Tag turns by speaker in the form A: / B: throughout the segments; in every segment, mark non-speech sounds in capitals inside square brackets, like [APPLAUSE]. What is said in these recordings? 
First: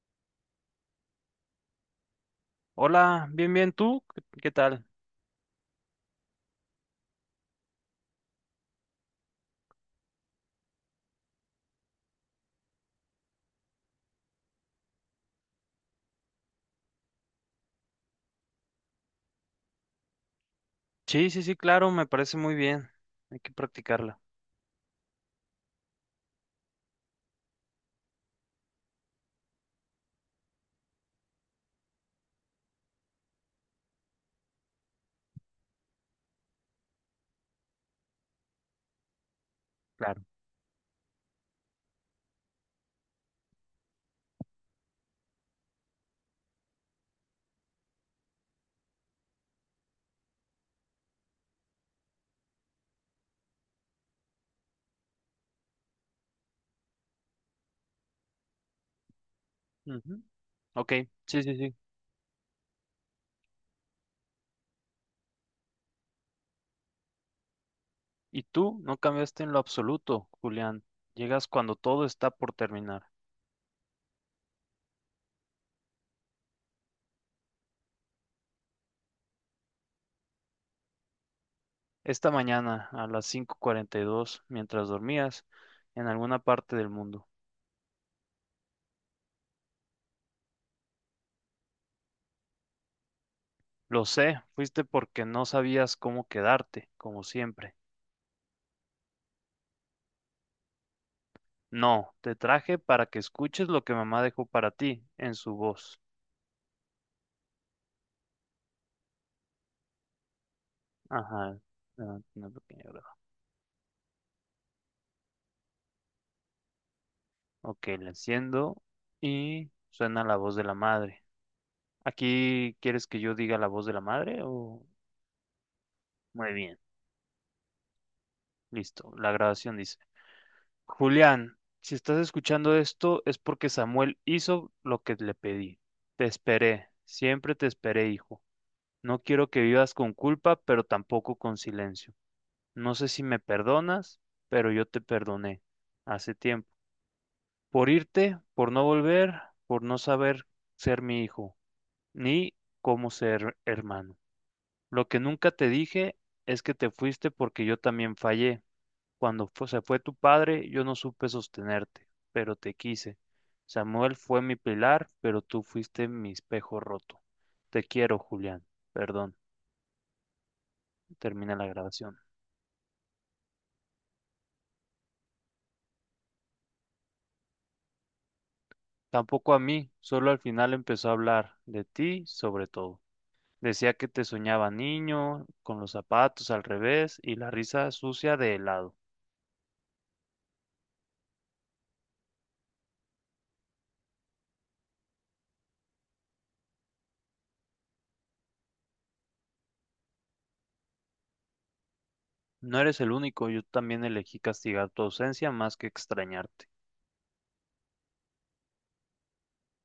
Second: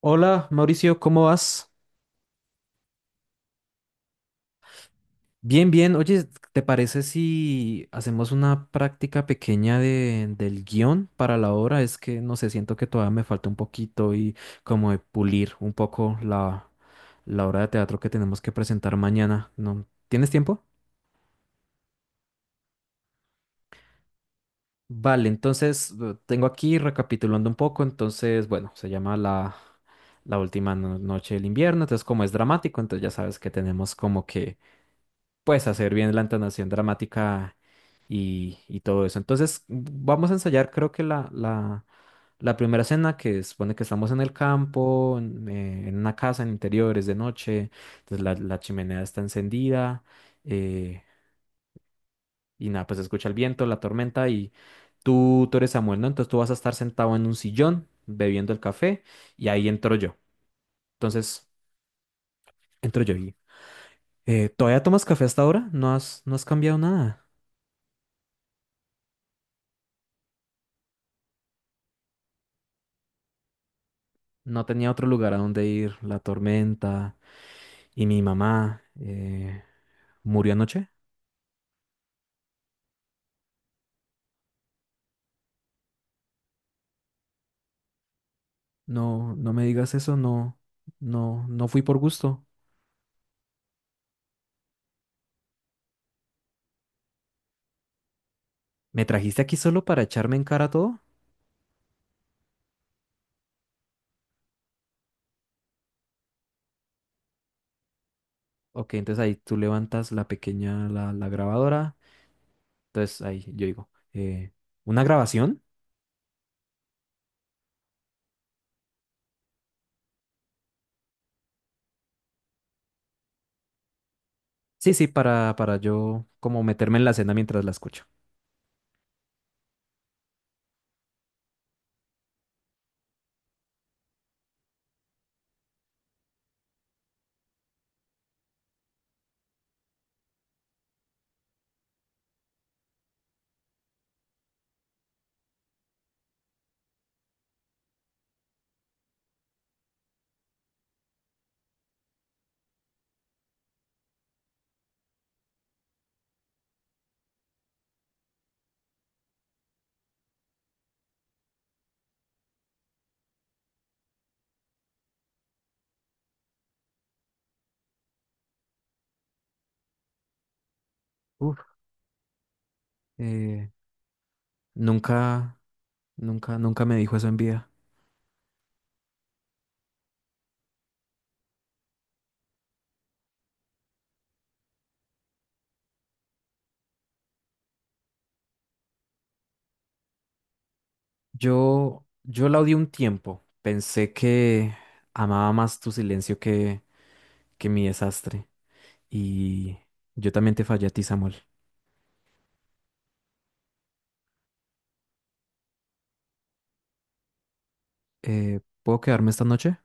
A: Hola, Mauricio, ¿cómo vas?
B: Hola, bien, bien, ¿tú? ¿Qué tal?
A: Bien, bien. Oye, ¿te parece si hacemos una práctica pequeña del guión para la obra? Es que no sé, siento que todavía me falta un poquito y como de pulir un poco la obra de teatro que tenemos que presentar mañana, ¿no? ¿Tienes tiempo?
B: Sí, sí, sí, claro, me parece muy bien. Hay que practicarla,
A: Vale, entonces tengo aquí recapitulando un poco. Entonces, bueno, se llama la última noche del invierno. Entonces, como es dramático, entonces ya sabes que tenemos como que pues hacer bien la entonación dramática y todo eso. Entonces
B: claro.
A: vamos a ensayar creo que la primera escena que supone que estamos en el campo, en una casa, en interiores de noche, entonces la chimenea está encendida eh, y nada, pues se escucha el viento, la tormenta y tú eres Samuel, ¿no? Entonces tú vas a estar sentado en un sillón bebiendo el café y ahí entro yo.
B: Ujú. Ok, sí,
A: Entonces
B: sí, sí.
A: entro yo y... ¿todavía tomas café hasta ahora? ¿No has cambiado nada?
B: Y tú no cambiaste en lo absoluto, Julián. Llegas cuando todo está por terminar.
A: No tenía otro lugar a donde ir, la tormenta y mi mamá murió anoche.
B: Esta mañana, a las 5:42, mientras dormías, en alguna parte del mundo.
A: No, no me digas eso, no, no, no fui por gusto.
B: Lo sé, fuiste porque no sabías cómo quedarte, como siempre.
A: ¿Me trajiste aquí solo para echarme en cara todo?
B: No, te traje para que escuches lo que mamá dejó para ti en su voz.
A: Ok, entonces ahí tú levantas la pequeña, la
B: Ajá.
A: grabadora.
B: Ah, una pequeña...
A: Entonces ahí yo digo, ¿una grabación?
B: Ok, la enciendo y suena la voz de la madre. ¿Aquí quieres que yo diga la voz de la madre o...?
A: Sí, sí, para yo
B: Muy
A: como
B: bien,
A: meterme en la escena mientras la escucho.
B: listo. La grabación dice, Julián, si estás escuchando esto es porque Samuel hizo lo que le pedí. Te esperé, siempre te esperé, hijo. No quiero que vivas con culpa, pero tampoco con silencio. No sé si me perdonas, pero yo te perdoné hace tiempo. Por irte, por no volver, por no saber ser mi hijo, ni cómo ser hermano. Lo que nunca te dije es que te fuiste porque yo también fallé. Cuando se fue tu padre, yo no supe sostenerte, pero te quise. Samuel fue mi pilar, pero tú fuiste mi espejo roto. Te quiero, Julián. Perdón, termina la
A: Uf.
B: grabación.
A: Eh, nunca, nunca, nunca me dijo eso en vida.
B: Tampoco a mí, solo al final empezó a hablar de ti, sobre todo. Decía que te soñaba niño, con los zapatos al revés y la risa sucia de helado.
A: Yo la odié un tiempo. Pensé que amaba más tu silencio que mi desastre. Y yo también te fallé a ti, Samuel.
B: No eres el único, yo también elegí castigar tu ausencia más que extrañarte.
A: ¿Puedo quedarme esta noche?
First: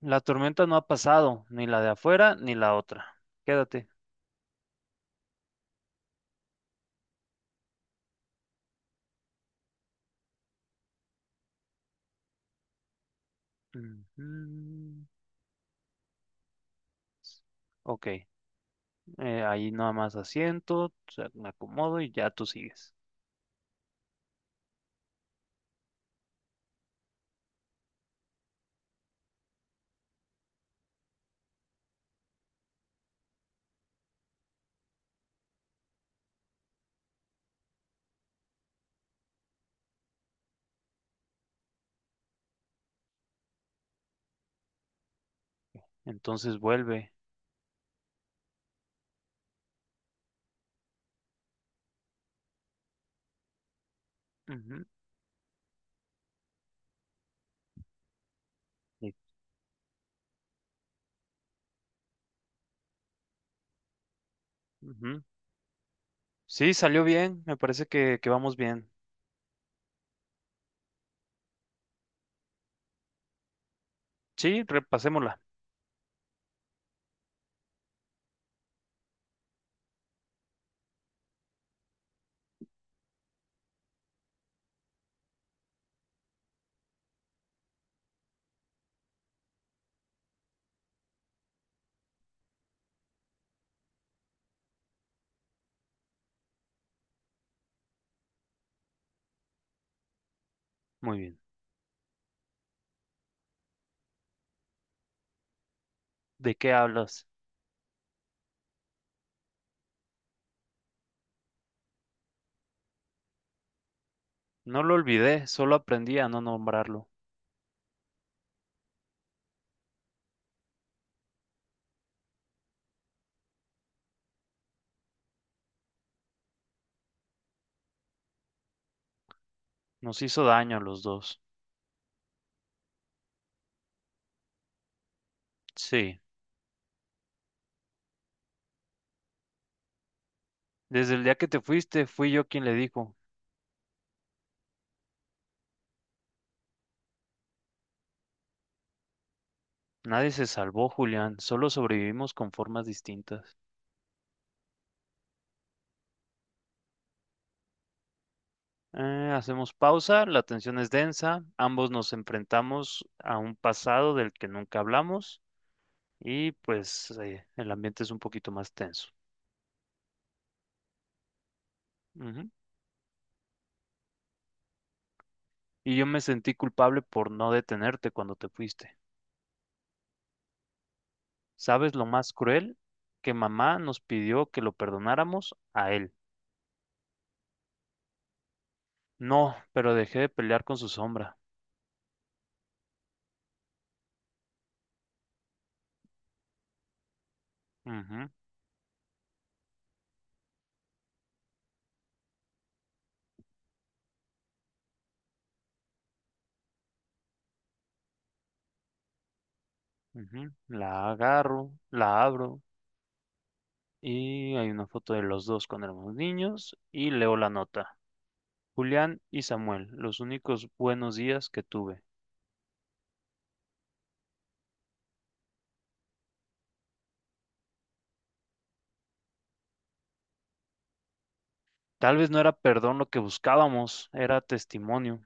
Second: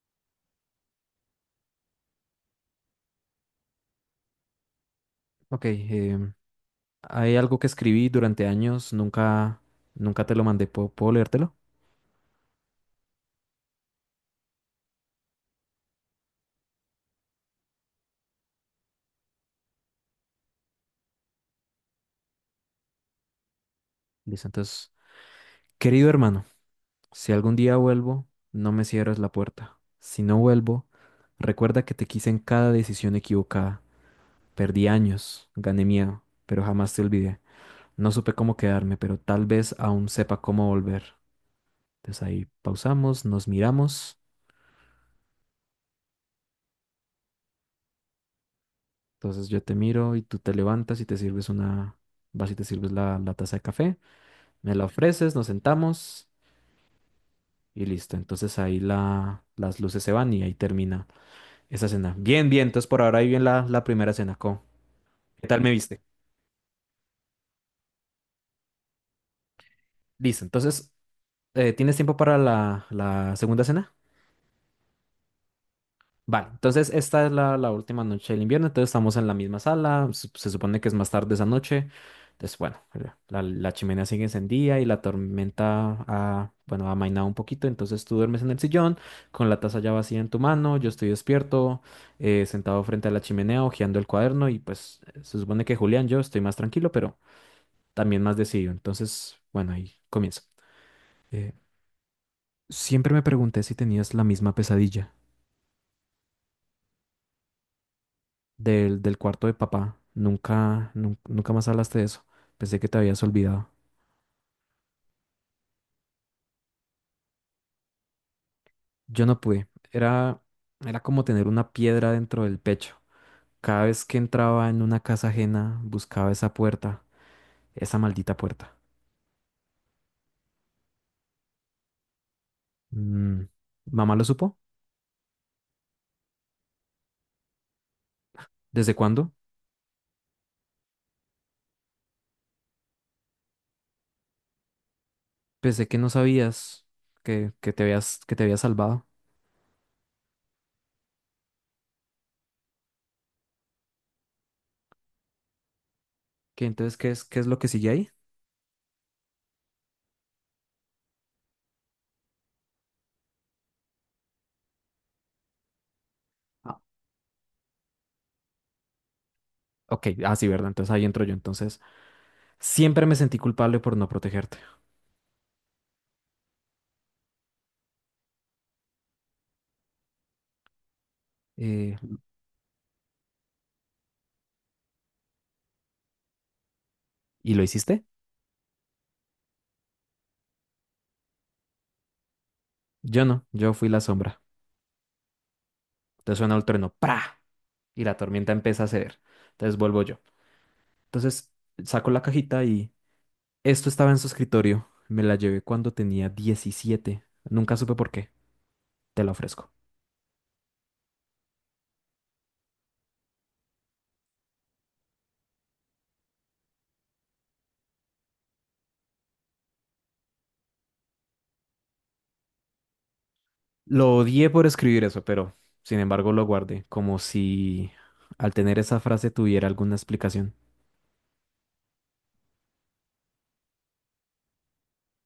B: La tormenta no ha pasado, ni la de afuera ni la otra. Quédate.
A: Ok, hay algo que escribí durante años, nunca, nunca te lo mandé. ¿Puedo, puedo leértelo?
B: Ujú. Ok, ahí nada más asiento, o sea, me acomodo y ya tú sigues.
A: Listo, entonces, querido hermano, si algún día vuelvo, no me cierres la puerta. Si no vuelvo, recuerda que te quise en cada decisión equivocada. Perdí años, gané miedo, pero jamás te olvidé. No supe cómo quedarme, pero tal vez aún sepa cómo volver. Entonces ahí pausamos, nos miramos.
B: Entonces vuelve.
A: Entonces yo te miro y tú te levantas y te sirves una, vas y te sirves la taza de café, me
B: Ujú.
A: la ofreces, nos sentamos y listo. Entonces ahí
B: Sí,
A: la, las luces se van y ahí termina esa cena. Bien, bien, entonces por ahora ahí bien la primera cena. ¿Cómo?
B: ujú.
A: ¿Qué tal me viste?
B: Sí, salió bien, me parece que vamos bien.
A: Listo, entonces, ¿tienes tiempo para la segunda cena?
B: Sí, repasémosla.
A: Vale, entonces esta es la última noche del invierno, entonces estamos en la misma sala, se supone que es más tarde esa noche, entonces bueno, la chimenea sigue encendida y la tormenta ha, bueno, ha amainado un poquito, entonces tú duermes en el sillón con la taza ya vacía en tu mano, yo estoy despierto, sentado frente a la chimenea, hojeando el cuaderno y pues se supone que Julián, yo estoy más tranquilo, pero también más decidido, entonces bueno, ahí comienzo.
B: Muy bien.
A: Eh, siempre me pregunté si tenías la misma pesadilla.
B: ¿De qué hablas?
A: Del del cuarto de papá. Nunca, nunca más hablaste de eso. Pensé que te habías olvidado.
B: No lo olvidé, solo aprendí a no nombrarlo.
A: Yo no pude. Era, era como tener una piedra dentro del pecho. Cada vez que entraba en una casa ajena, buscaba esa puerta, esa maldita puerta.
B: Nos hizo daño a los dos.
A: Mm, ¿mamá lo supo?
B: Sí.
A: ¿Desde cuándo?
B: Desde el día que te fuiste, fui yo quien le dijo,
A: Pensé que no sabías que te habías salvado.
B: nadie se salvó, Julián, solo sobrevivimos con formas distintas.
A: ¿Qué, entonces, qué es lo que sigue ahí?
B: Hacemos pausa, la tensión es densa, ambos nos enfrentamos a un pasado del que nunca hablamos y
A: Ah,
B: pues el ambiente es un poquito más tenso.
A: ok, ah, sí, verdad. Entonces ahí entro yo. Entonces,
B: Ujú.
A: siempre me sentí culpable por no protegerte.
B: Y yo me sentí culpable por no detenerte cuando te fuiste. ¿Sabes
A: Eh,
B: lo más cruel? Que mamá nos pidió que lo perdonáramos a él.
A: ¿Y lo hiciste?
B: No, pero dejé de pelear con su sombra.
A: Yo no, yo fui la sombra. Entonces suena el trueno, ¡pra! Y la
B: Ujú.
A: tormenta empieza a ceder. Entonces vuelvo yo. Entonces saco la cajita y esto estaba en su escritorio. Me la llevé cuando tenía 17. Nunca supe por qué. Te la ofrezco.
B: Ujú. La agarro, la abro y hay una foto de los dos cuando éramos niños y leo la nota. Julián y Samuel, los únicos buenos días que tuve.
A: Lo odié por escribir eso, pero sin embargo lo guardé, como si al tener esa frase tuviera alguna explicación.
B: Tal vez no era perdón lo que buscábamos, era testimonio.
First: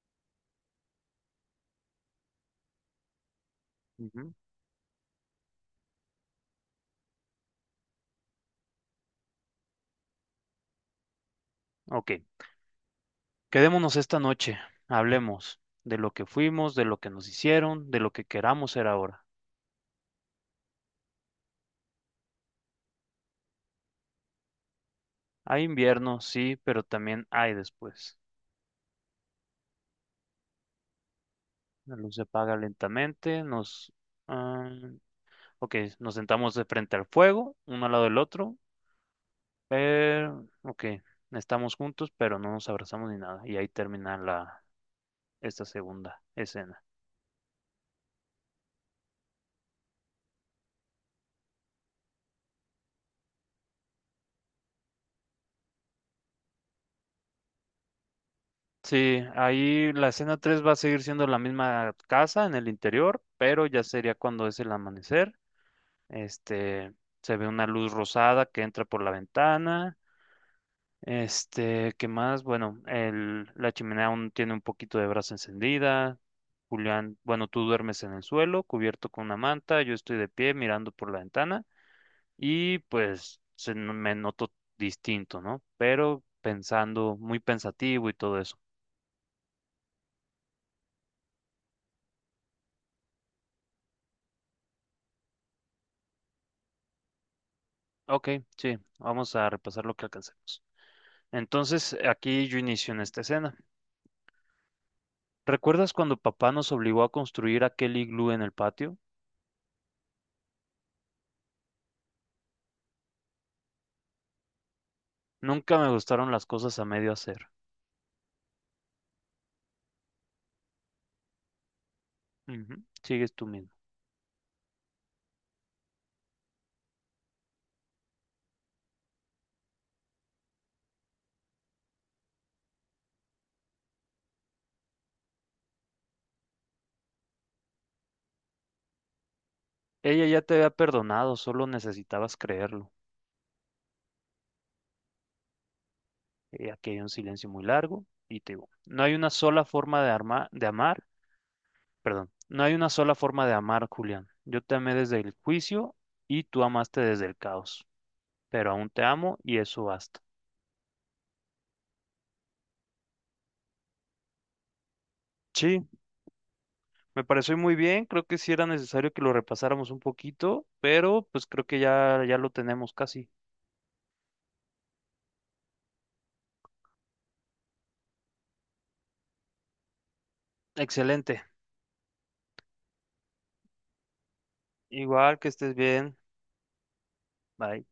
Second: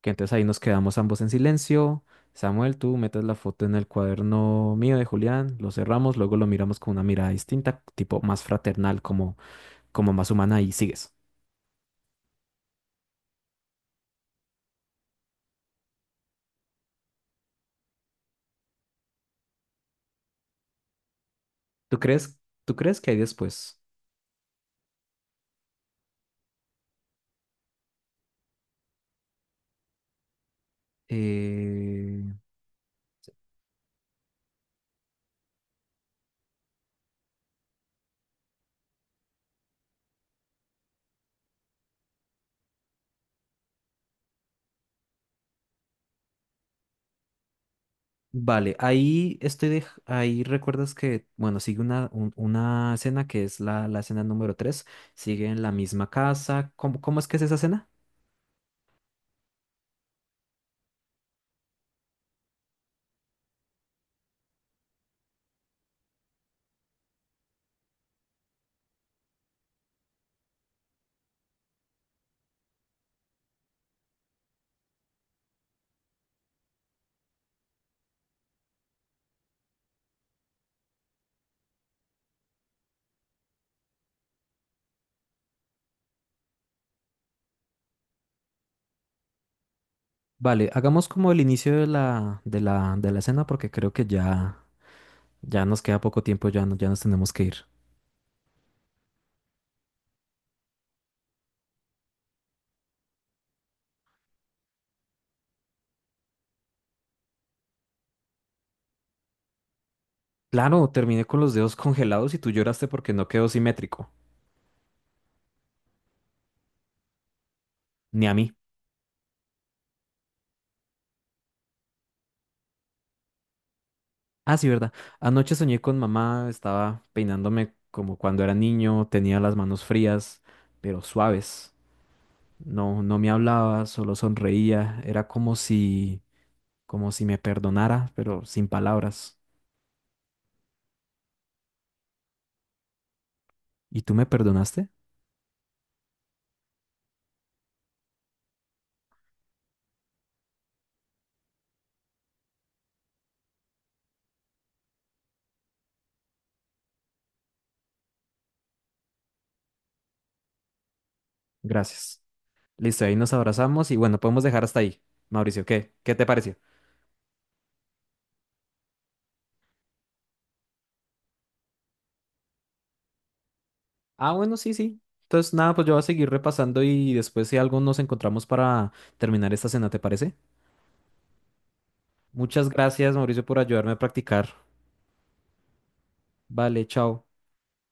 A: Que entonces ahí nos quedamos ambos en silencio. Samuel, tú metes la foto en el
B: Ujú.
A: cuaderno mío de Julián, lo cerramos, luego lo miramos con una mirada distinta, tipo más fraternal, como como más humana y sigues.
B: Ok, quedémonos esta noche, hablemos de lo que fuimos, de lo que nos hicieron, de lo que queramos ser ahora.
A: ¿Tú crees, tú crees que hay después?
B: Hay invierno, sí, pero también hay después. La luz se
A: Eh,
B: apaga lentamente, nos... ah, ok, nos sentamos de frente al fuego, uno al lado del otro, pero, ok, estamos juntos, pero no nos abrazamos ni nada. Y ahí termina la, esta segunda escena.
A: vale, ahí estoy de, ahí recuerdas que, bueno, sigue una, una escena que es la escena número 3 sigue en la misma casa. ¿Cómo, cómo es que es esa escena?
B: Sí, ahí la escena 3 va a seguir siendo la misma casa en el interior, pero ya sería cuando es el amanecer. Este, se ve una luz rosada que entra por la ventana. Este, ¿qué más? Bueno, el, la chimenea aún tiene un poquito de brasa encendida. Julián, bueno, tú duermes en el suelo, cubierto con una manta, yo estoy de pie mirando por la ventana y pues se, me noto distinto, ¿no? Pero pensando, muy pensativo y todo eso.
A: Vale, hagamos como el inicio de de la escena porque creo que ya, ya nos queda poco tiempo, ya, ya nos tenemos que ir.
B: Ok, sí, vamos a repasar lo que alcancemos. Entonces, aquí yo inicio en esta escena. ¿Recuerdas cuando papá nos obligó a construir aquel iglú en el patio?
A: Claro, terminé con los dedos [LAUGHS] congelados y tú lloraste porque no quedó simétrico,
B: Nunca me gustaron las cosas a medio hacer.
A: ni a mí.
B: Ujú. Sigues tú mismo.
A: Ah, sí, verdad. Anoche soñé con mamá, estaba peinándome como cuando era niño, tenía las manos frías, pero suaves. No, no me hablaba, solo sonreía. Era como si me perdonara, pero sin palabras.
B: Ella ya te había perdonado, solo necesitabas creerlo.
A: ¿Y tú me perdonaste?
B: Aquí hay un silencio muy largo y te digo, no hay una sola forma de, de amar, perdón, no hay una sola forma de amar, Julián. Yo te amé desde el juicio y tú amaste desde el caos, pero aún te amo y eso basta.
A: Gracias. Listo, ahí nos abrazamos y bueno, podemos dejar hasta ahí. Mauricio,
B: Sí,
A: ¿qué? ¿Qué te pareció?
B: me pareció muy bien, creo que sí era necesario que lo repasáramos un poquito, pero pues creo que ya, ya lo tenemos casi.
A: Ah, bueno, sí, sí. Entonces, nada, pues yo voy a seguir repasando y después si algo nos encontramos para terminar esta cena, ¿te parece?
B: Excelente.
A: Muchas gracias, Mauricio, por ayudarme a practicar.
B: Igual que estés bien.
A: Vale, chao.
B: Bye.